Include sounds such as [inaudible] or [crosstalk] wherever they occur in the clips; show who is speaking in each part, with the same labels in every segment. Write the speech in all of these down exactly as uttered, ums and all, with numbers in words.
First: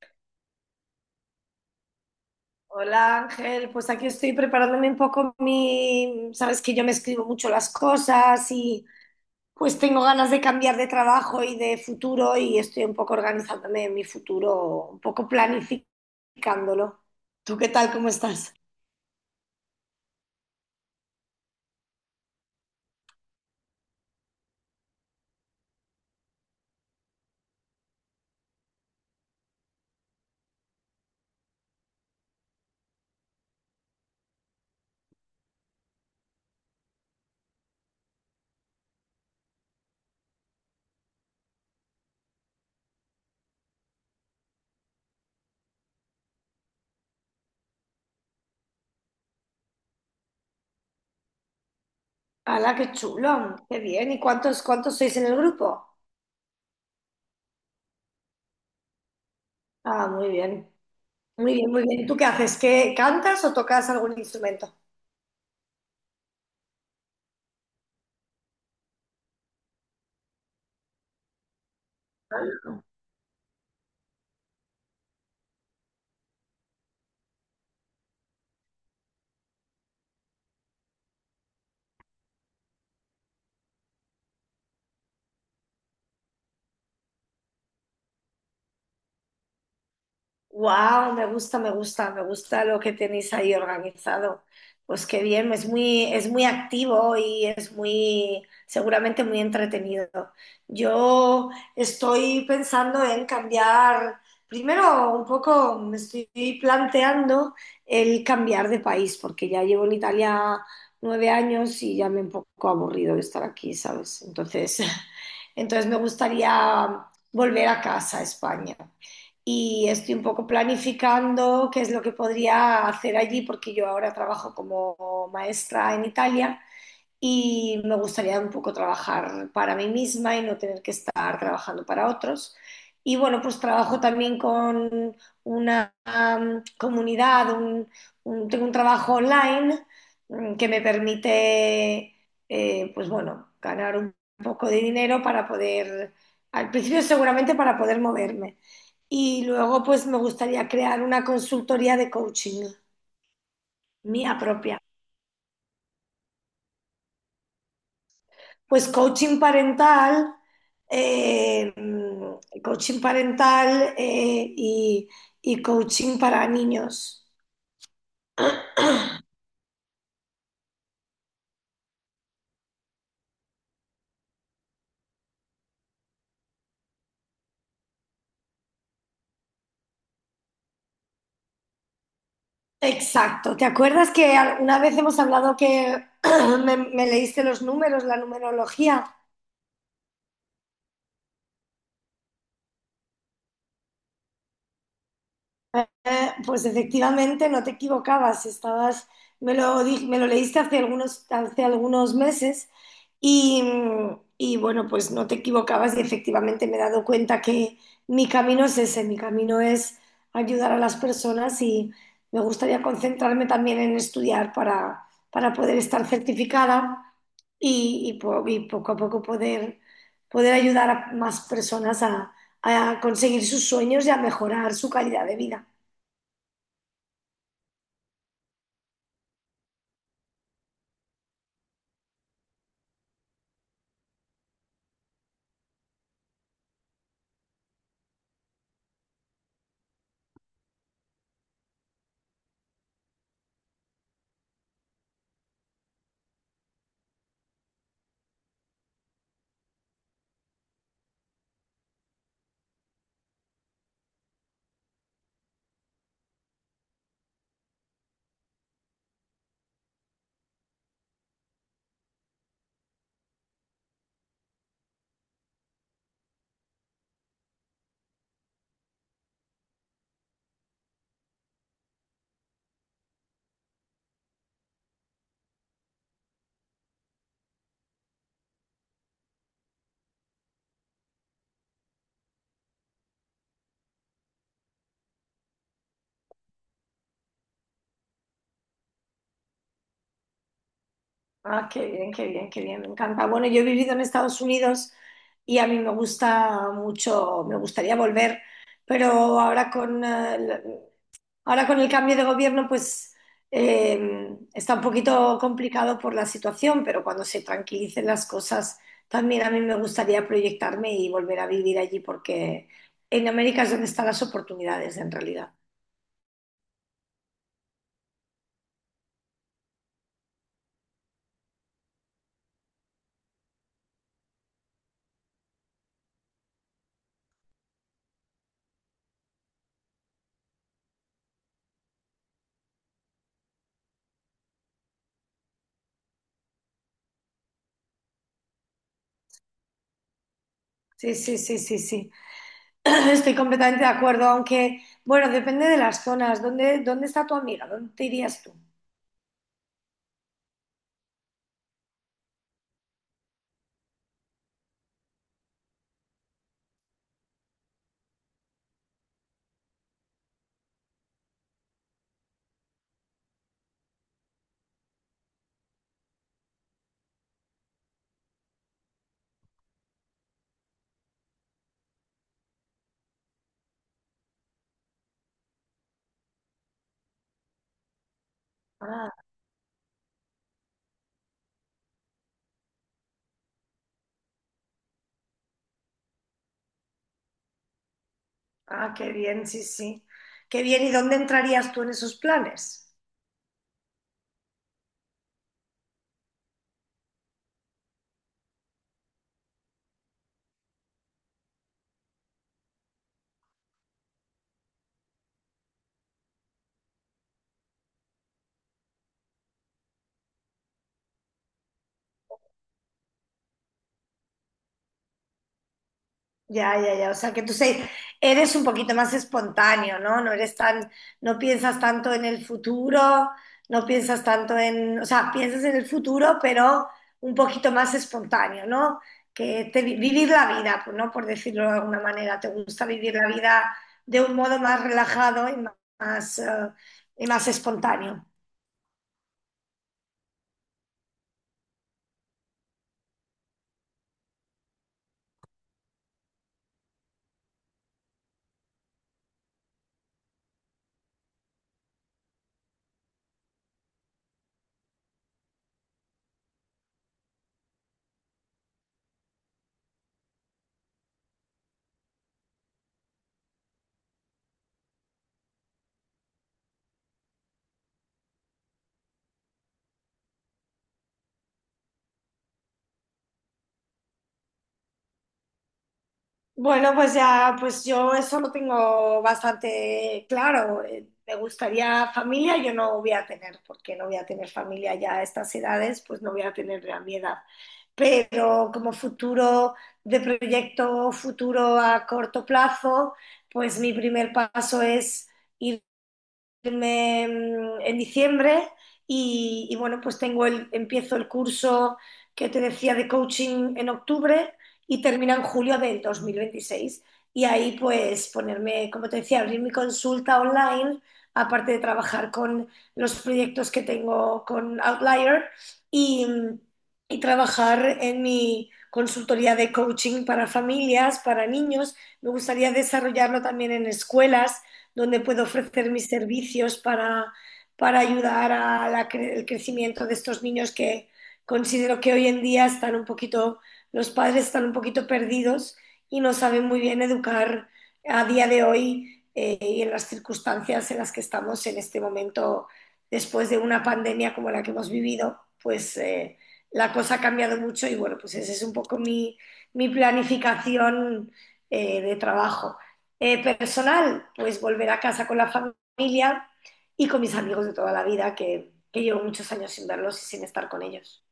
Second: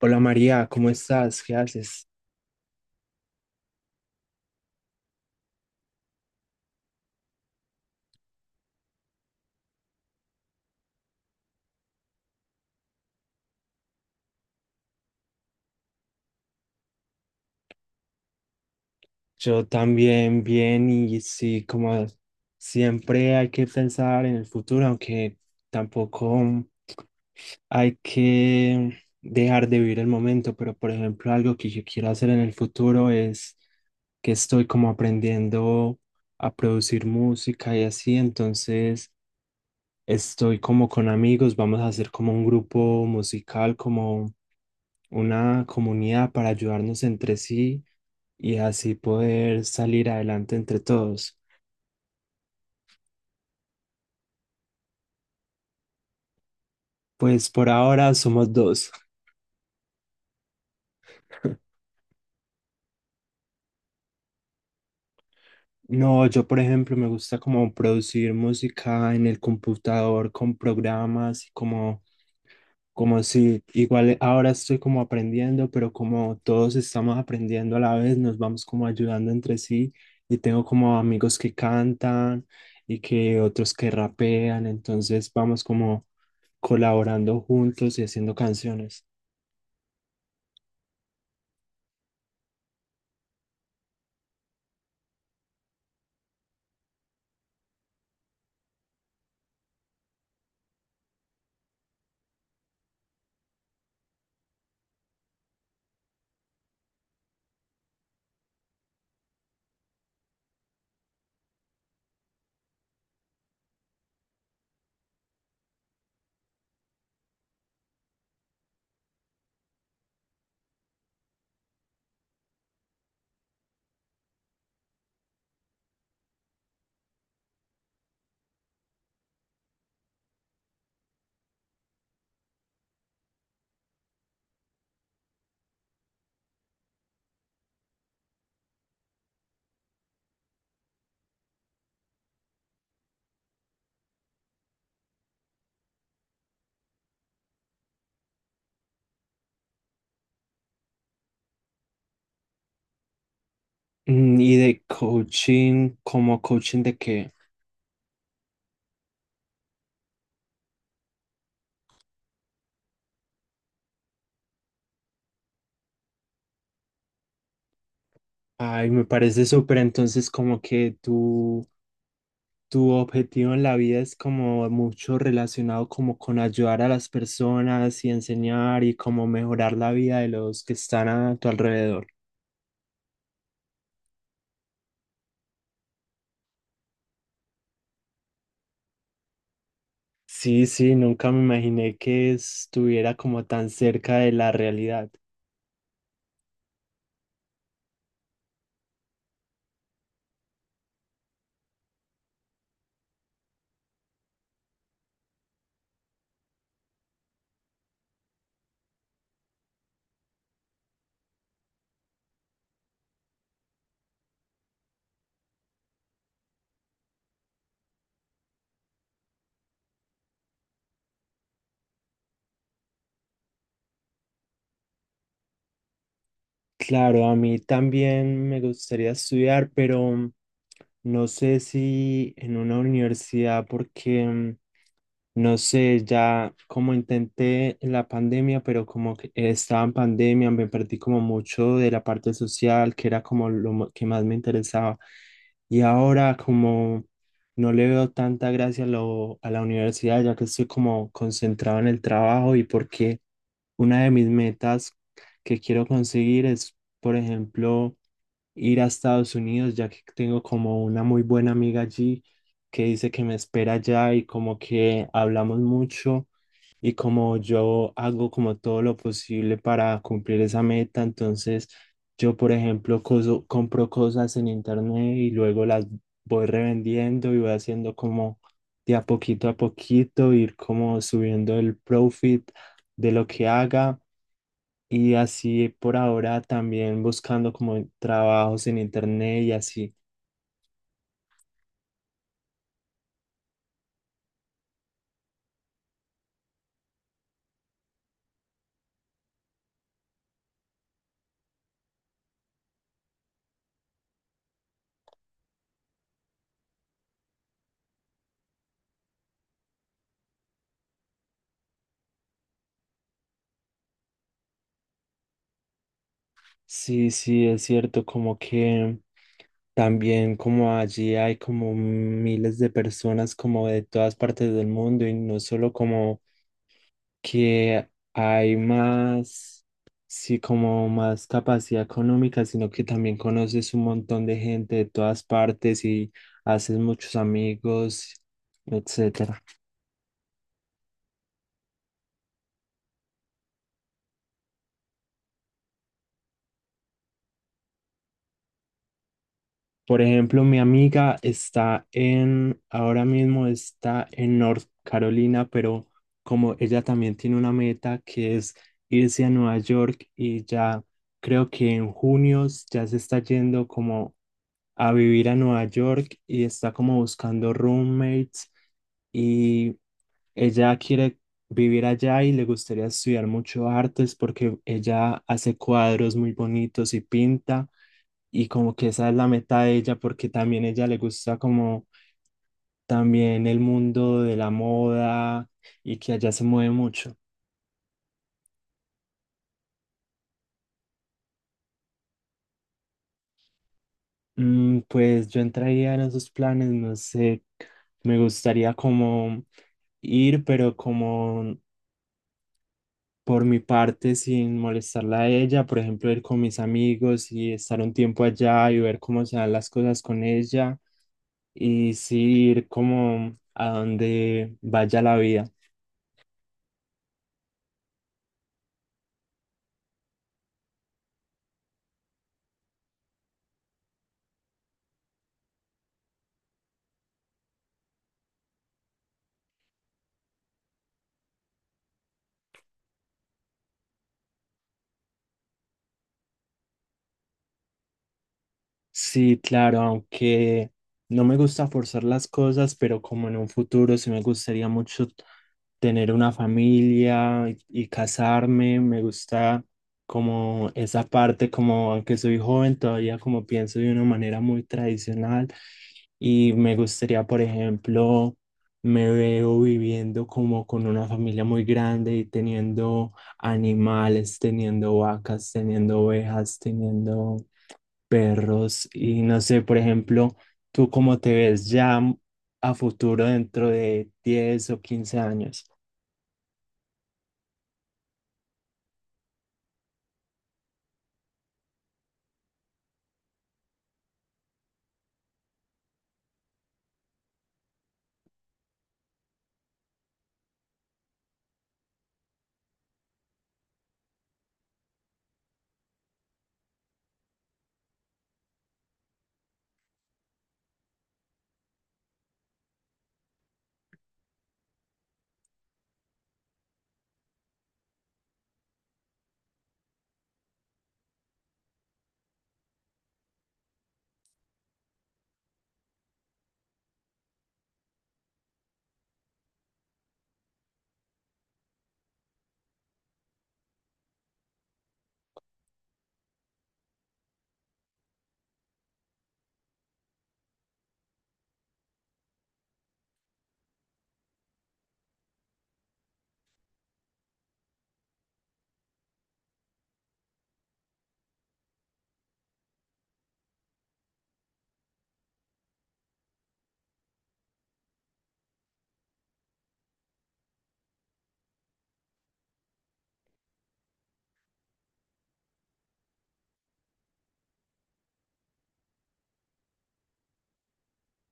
Speaker 1: Hola María, ¿cómo estás? ¿Qué haces?
Speaker 2: Hola Ángel, pues aquí estoy preparándome un poco mi, sabes que yo me escribo mucho las cosas y pues tengo ganas de cambiar de trabajo y de futuro y estoy un poco organizándome en mi futuro, un poco planificándolo. ¿Tú qué tal? ¿Cómo estás?
Speaker 1: Yo también bien y sí, como siempre hay que pensar en el futuro, aunque tampoco hay que dejar de vivir el momento, pero por ejemplo algo que yo quiero hacer en el futuro es que estoy como aprendiendo a producir música y así, entonces estoy como con amigos, vamos a hacer como un grupo musical, como una comunidad para ayudarnos entre sí y así poder salir adelante entre todos.
Speaker 2: ¡Hala, qué chulo! ¡Qué bien! ¿Y cuántos, cuántos sois en el grupo?
Speaker 1: Pues por ahora somos dos.
Speaker 2: Ah, muy bien, muy bien, muy bien. ¿Tú qué haces? ¿Qué cantas o tocas algún instrumento?
Speaker 1: No, yo por ejemplo me gusta como producir música en el computador con programas y como. Como si igual ahora estoy como aprendiendo, pero como todos estamos aprendiendo a la vez, nos vamos como ayudando entre sí y tengo como amigos que cantan y que otros que rapean, entonces vamos como colaborando juntos y haciendo canciones.
Speaker 2: Wow, me gusta, me gusta, me gusta lo que tenéis ahí organizado. Pues qué bien, es muy, es muy activo y es muy, seguramente muy entretenido. Yo estoy pensando en cambiar, primero un poco me estoy planteando el cambiar de país, porque ya llevo en Italia nueve años y ya me he un poco aburrido de estar aquí, ¿sabes? Entonces, [laughs] entonces me gustaría volver a casa, a España y estoy un poco planificando qué es lo que podría hacer allí, porque yo ahora trabajo como maestra en Italia y me gustaría un poco trabajar para mí misma y no tener que estar trabajando para otros. Y bueno, pues trabajo también con una um, comunidad, un- un- tengo un trabajo online mm, que me permite, eh, pues bueno, ganar un poco de dinero para poder, al principio seguramente para poder moverme. Y luego pues me gustaría crear una consultoría de coaching mía
Speaker 1: Mm, y
Speaker 2: propia.
Speaker 1: de coaching, como coaching de que,
Speaker 2: Pues coaching parental, eh, coaching parental eh, y, y coaching para niños.
Speaker 1: ay, me parece súper, entonces como que tú, tu objetivo en la vida es como mucho relacionado como con ayudar a las personas y enseñar y como mejorar la vida de los que están a tu alrededor.
Speaker 2: Exacto. ¿Te acuerdas que una vez hemos hablado que [clears throat] me, me leíste los números, la numerología?
Speaker 1: Sí, sí, nunca me imaginé que estuviera como tan cerca de la realidad.
Speaker 2: Eh, pues efectivamente no te equivocabas, estabas, me lo, di- me lo leíste hace algunos, hace algunos meses y, y, bueno, pues no te equivocabas y efectivamente me he dado cuenta que mi camino es ese, mi camino es ayudar a las personas y me gustaría concentrarme también en estudiar para, para poder estar certificada y, y po- y poco a poco poder, poder ayudar a más personas a a conseguir sus sueños y a mejorar su calidad de vida.
Speaker 1: Claro, a mí también me gustaría estudiar, pero no sé si en una universidad porque mm, no sé, ya como intenté la pandemia, pero como que estaba en pandemia, me perdí como mucho de la parte social, que era como lo mo- que más me interesaba. Y ahora como no le veo tanta gracia a, lo- a la universidad, ya que estoy como concentrado en el trabajo y porque una de mis metas que quiero conseguir es, por ejemplo, ir a Estados Unidos, ya que tengo como una muy buena amiga allí que dice que me espera allá y como que hablamos mucho y como yo hago como todo lo posible para cumplir esa meta, entonces yo, por ejemplo, coso- compro cosas en internet y luego las voy revendiendo y voy haciendo como de a poquito a poquito, ir como subiendo el profit de lo que haga. Y así por ahora también buscando como trabajos en internet y así.
Speaker 2: Ah, qué bien, qué bien, qué bien, me encanta. Bueno, yo he vivido en Estados Unidos y a mí me gusta mucho, me gustaría volver, pero ahora con, eh, la- ahora con el cambio de gobierno, pues eh, está un poquito complicado por la situación, pero cuando se tranquilicen las cosas, también a mí me gustaría proyectarme y volver a vivir allí, porque en América es donde están las oportunidades en realidad.
Speaker 1: Sí, sí, es cierto, como que también como allí hay como miles de personas como de todas partes del mundo y no solo como que hay más, sí, como más capacidad económica, sino que también conoces un montón de gente de todas partes y haces muchos amigos, etcétera.
Speaker 2: Sí, sí, sí, sí, sí. [clears throat] Estoy completamente de acuerdo, aunque, bueno, depende de las zonas. ¿Dónde, dónde está tu amiga? ¿Dónde te irías tú?
Speaker 1: Por ejemplo, mi amiga está en, ahora mismo está en North Carolina, pero como ella también tiene una meta que es irse a Nueva York y ya creo que en junio ya se está yendo como a vivir a Nueva York y está como buscando roommates y ella quiere vivir allá y le gustaría estudiar mucho artes porque ella hace cuadros muy bonitos y pinta y como que esa
Speaker 2: Ah,
Speaker 1: es la meta de ella porque también ella le gusta como también el mundo de la moda y que allá se mueve mucho.
Speaker 2: ah, qué bien, sí, sí. Qué bien, ¿y dónde entrarías tú en esos planes?
Speaker 1: Mm, pues yo entraría en esos planes, no sé, me gustaría como ir, pero como por mi parte sin molestarla a ella, por ejemplo, ir con mis amigos y estar un tiempo allá y ver cómo se dan las cosas con ella y sí ir como a donde vaya la vida.
Speaker 2: Ya, ya, ya. O sea, que tú se- eres un poquito más espontáneo, ¿no? No eres tan, no piensas tanto en el futuro, no piensas tanto en, o sea, piensas en el futuro, pero un poquito más espontáneo, ¿no? Que te- vivir la vida, pues, ¿no? Por decirlo de alguna manera, te gusta vivir la vida de un modo más relajado y más, más, eh, y más espontáneo.
Speaker 1: Sí, claro, aunque no me gusta forzar las cosas, pero como en un futuro sí me gustaría mucho tener una familia y, y casarme, me gusta como esa parte, como aunque soy joven, todavía como pienso de una manera muy tradicional y me gustaría, por ejemplo, me veo viviendo como con una familia muy grande y teniendo animales, teniendo vacas, teniendo ovejas, teniendo perros y no sé, por ejemplo, ¿tú cómo te ves ya a futuro dentro de diez o quince años?
Speaker 2: Bueno, pues ya, pues yo eso lo tengo bastante claro. Eh, Me gustaría familia, yo no voy a tener, porque no voy a tener familia ya a estas edades, pues no voy a tener a mi edad. Pero como futuro de proyecto, futuro a corto plazo, pues mi primer paso es ir irme mm, en diciembre y, y, bueno, pues tengo el, empiezo el curso que te decía de coaching en octubre y termina en julio del dos mil veintiséis. Y ahí pues ponerme, como te decía, abrir mi consulta online, aparte de trabajar con los proyectos que tengo con Outlier y, y trabajar en mi consultoría de coaching para familias, para niños. Me gustaría desarrollarlo también en escuelas donde puedo ofrecer mis servicios para, para ayudar al cre crecimiento de estos niños que considero que hoy en día están un poquito, los padres están un poquito perdidos y no saben muy bien educar a día de hoy eh, y en las circunstancias en las que estamos en este momento después de una pandemia como la que hemos vivido, pues eh, la cosa ha cambiado mucho y bueno, pues esa es un poco mi, mi planificación eh, de trabajo eh, personal, pues volver a casa con la familia y con mis amigos de toda la vida, que, que llevo muchos años sin verlos y sin estar con ellos.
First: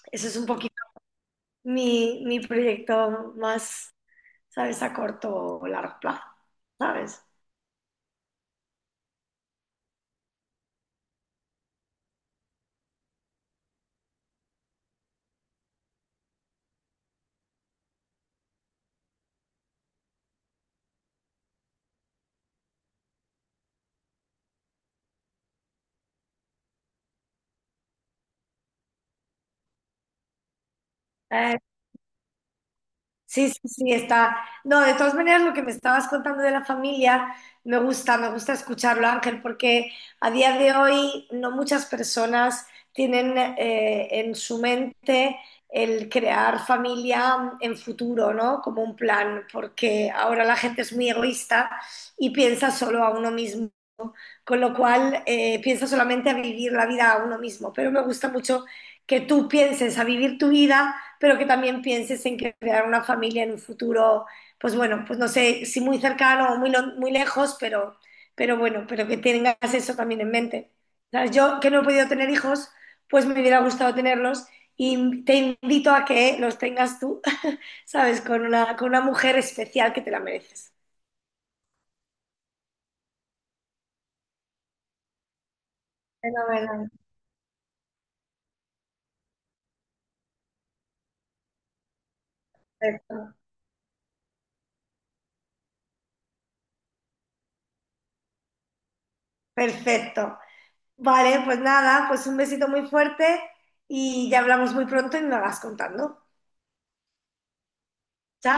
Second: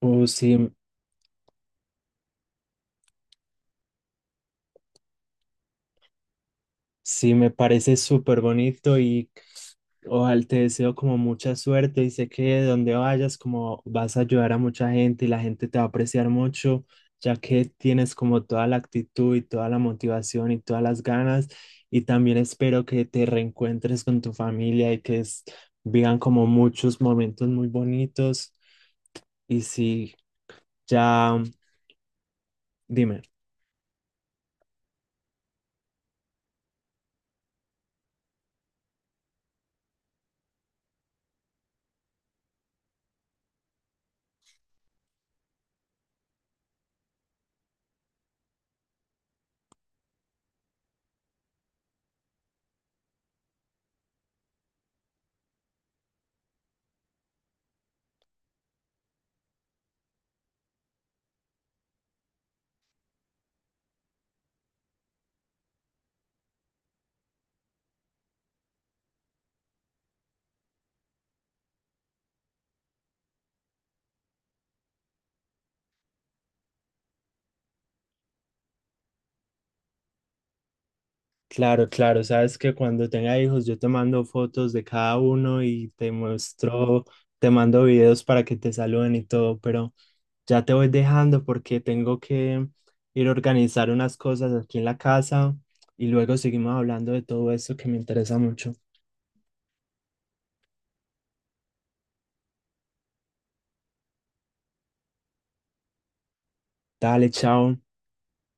Speaker 1: O
Speaker 2: Eso es un
Speaker 1: sí,
Speaker 2: poquito mi, mi proyecto más, ¿sabes?, a corto o largo plazo, ¿sabes?
Speaker 1: sí me parece súper bonito y ojalá, te deseo como mucha suerte y sé que donde vayas como vas a ayudar a mucha gente y la gente te va a apreciar mucho, ya que tienes como toda la actitud y toda la motivación y todas las ganas. Y también espero que te reencuentres con tu familia y que es- vivan como muchos momentos muy bonitos. Y sí, ya,
Speaker 2: Eh,
Speaker 1: dime.
Speaker 2: Sí, sí, sí, está. No, de todas maneras, lo que me estabas contando de la familia, me gusta, me gusta escucharlo, Ángel, porque a día de hoy no muchas personas tienen eh, en su mente el crear familia en futuro, ¿no? Como un plan, porque ahora la gente es muy egoísta y piensa solo a uno mismo con lo cual eh, pienso solamente a vivir la vida a uno mismo, pero me gusta mucho que tú pienses a vivir tu vida, pero que también pienses en crear una familia en un futuro, pues bueno, pues no sé si muy cercano o muy, lo- muy lejos, pero, pero bueno, pero que tengas eso también en mente. ¿Sabes? Yo que no he podido tener hijos, pues me hubiera gustado tenerlos y te invito a que los tengas tú, [laughs] ¿sabes? Con una, con una mujer especial que te la mereces.
Speaker 1: Claro, claro, sabes que cuando tenga hijos yo te mando fotos de cada uno y te
Speaker 2: Fenomenal.
Speaker 1: muestro, te mando videos para que te saluden y todo, pero ya te voy dejando porque tengo que ir a
Speaker 2: Perfecto.
Speaker 1: organizar unas cosas aquí en la casa y luego seguimos hablando de todo eso que me interesa mucho.
Speaker 2: Perfecto. Vale, pues nada, pues un besito muy fuerte y ya hablamos muy pronto y me vas contando.
Speaker 1: Dale, chao.
Speaker 2: Chao.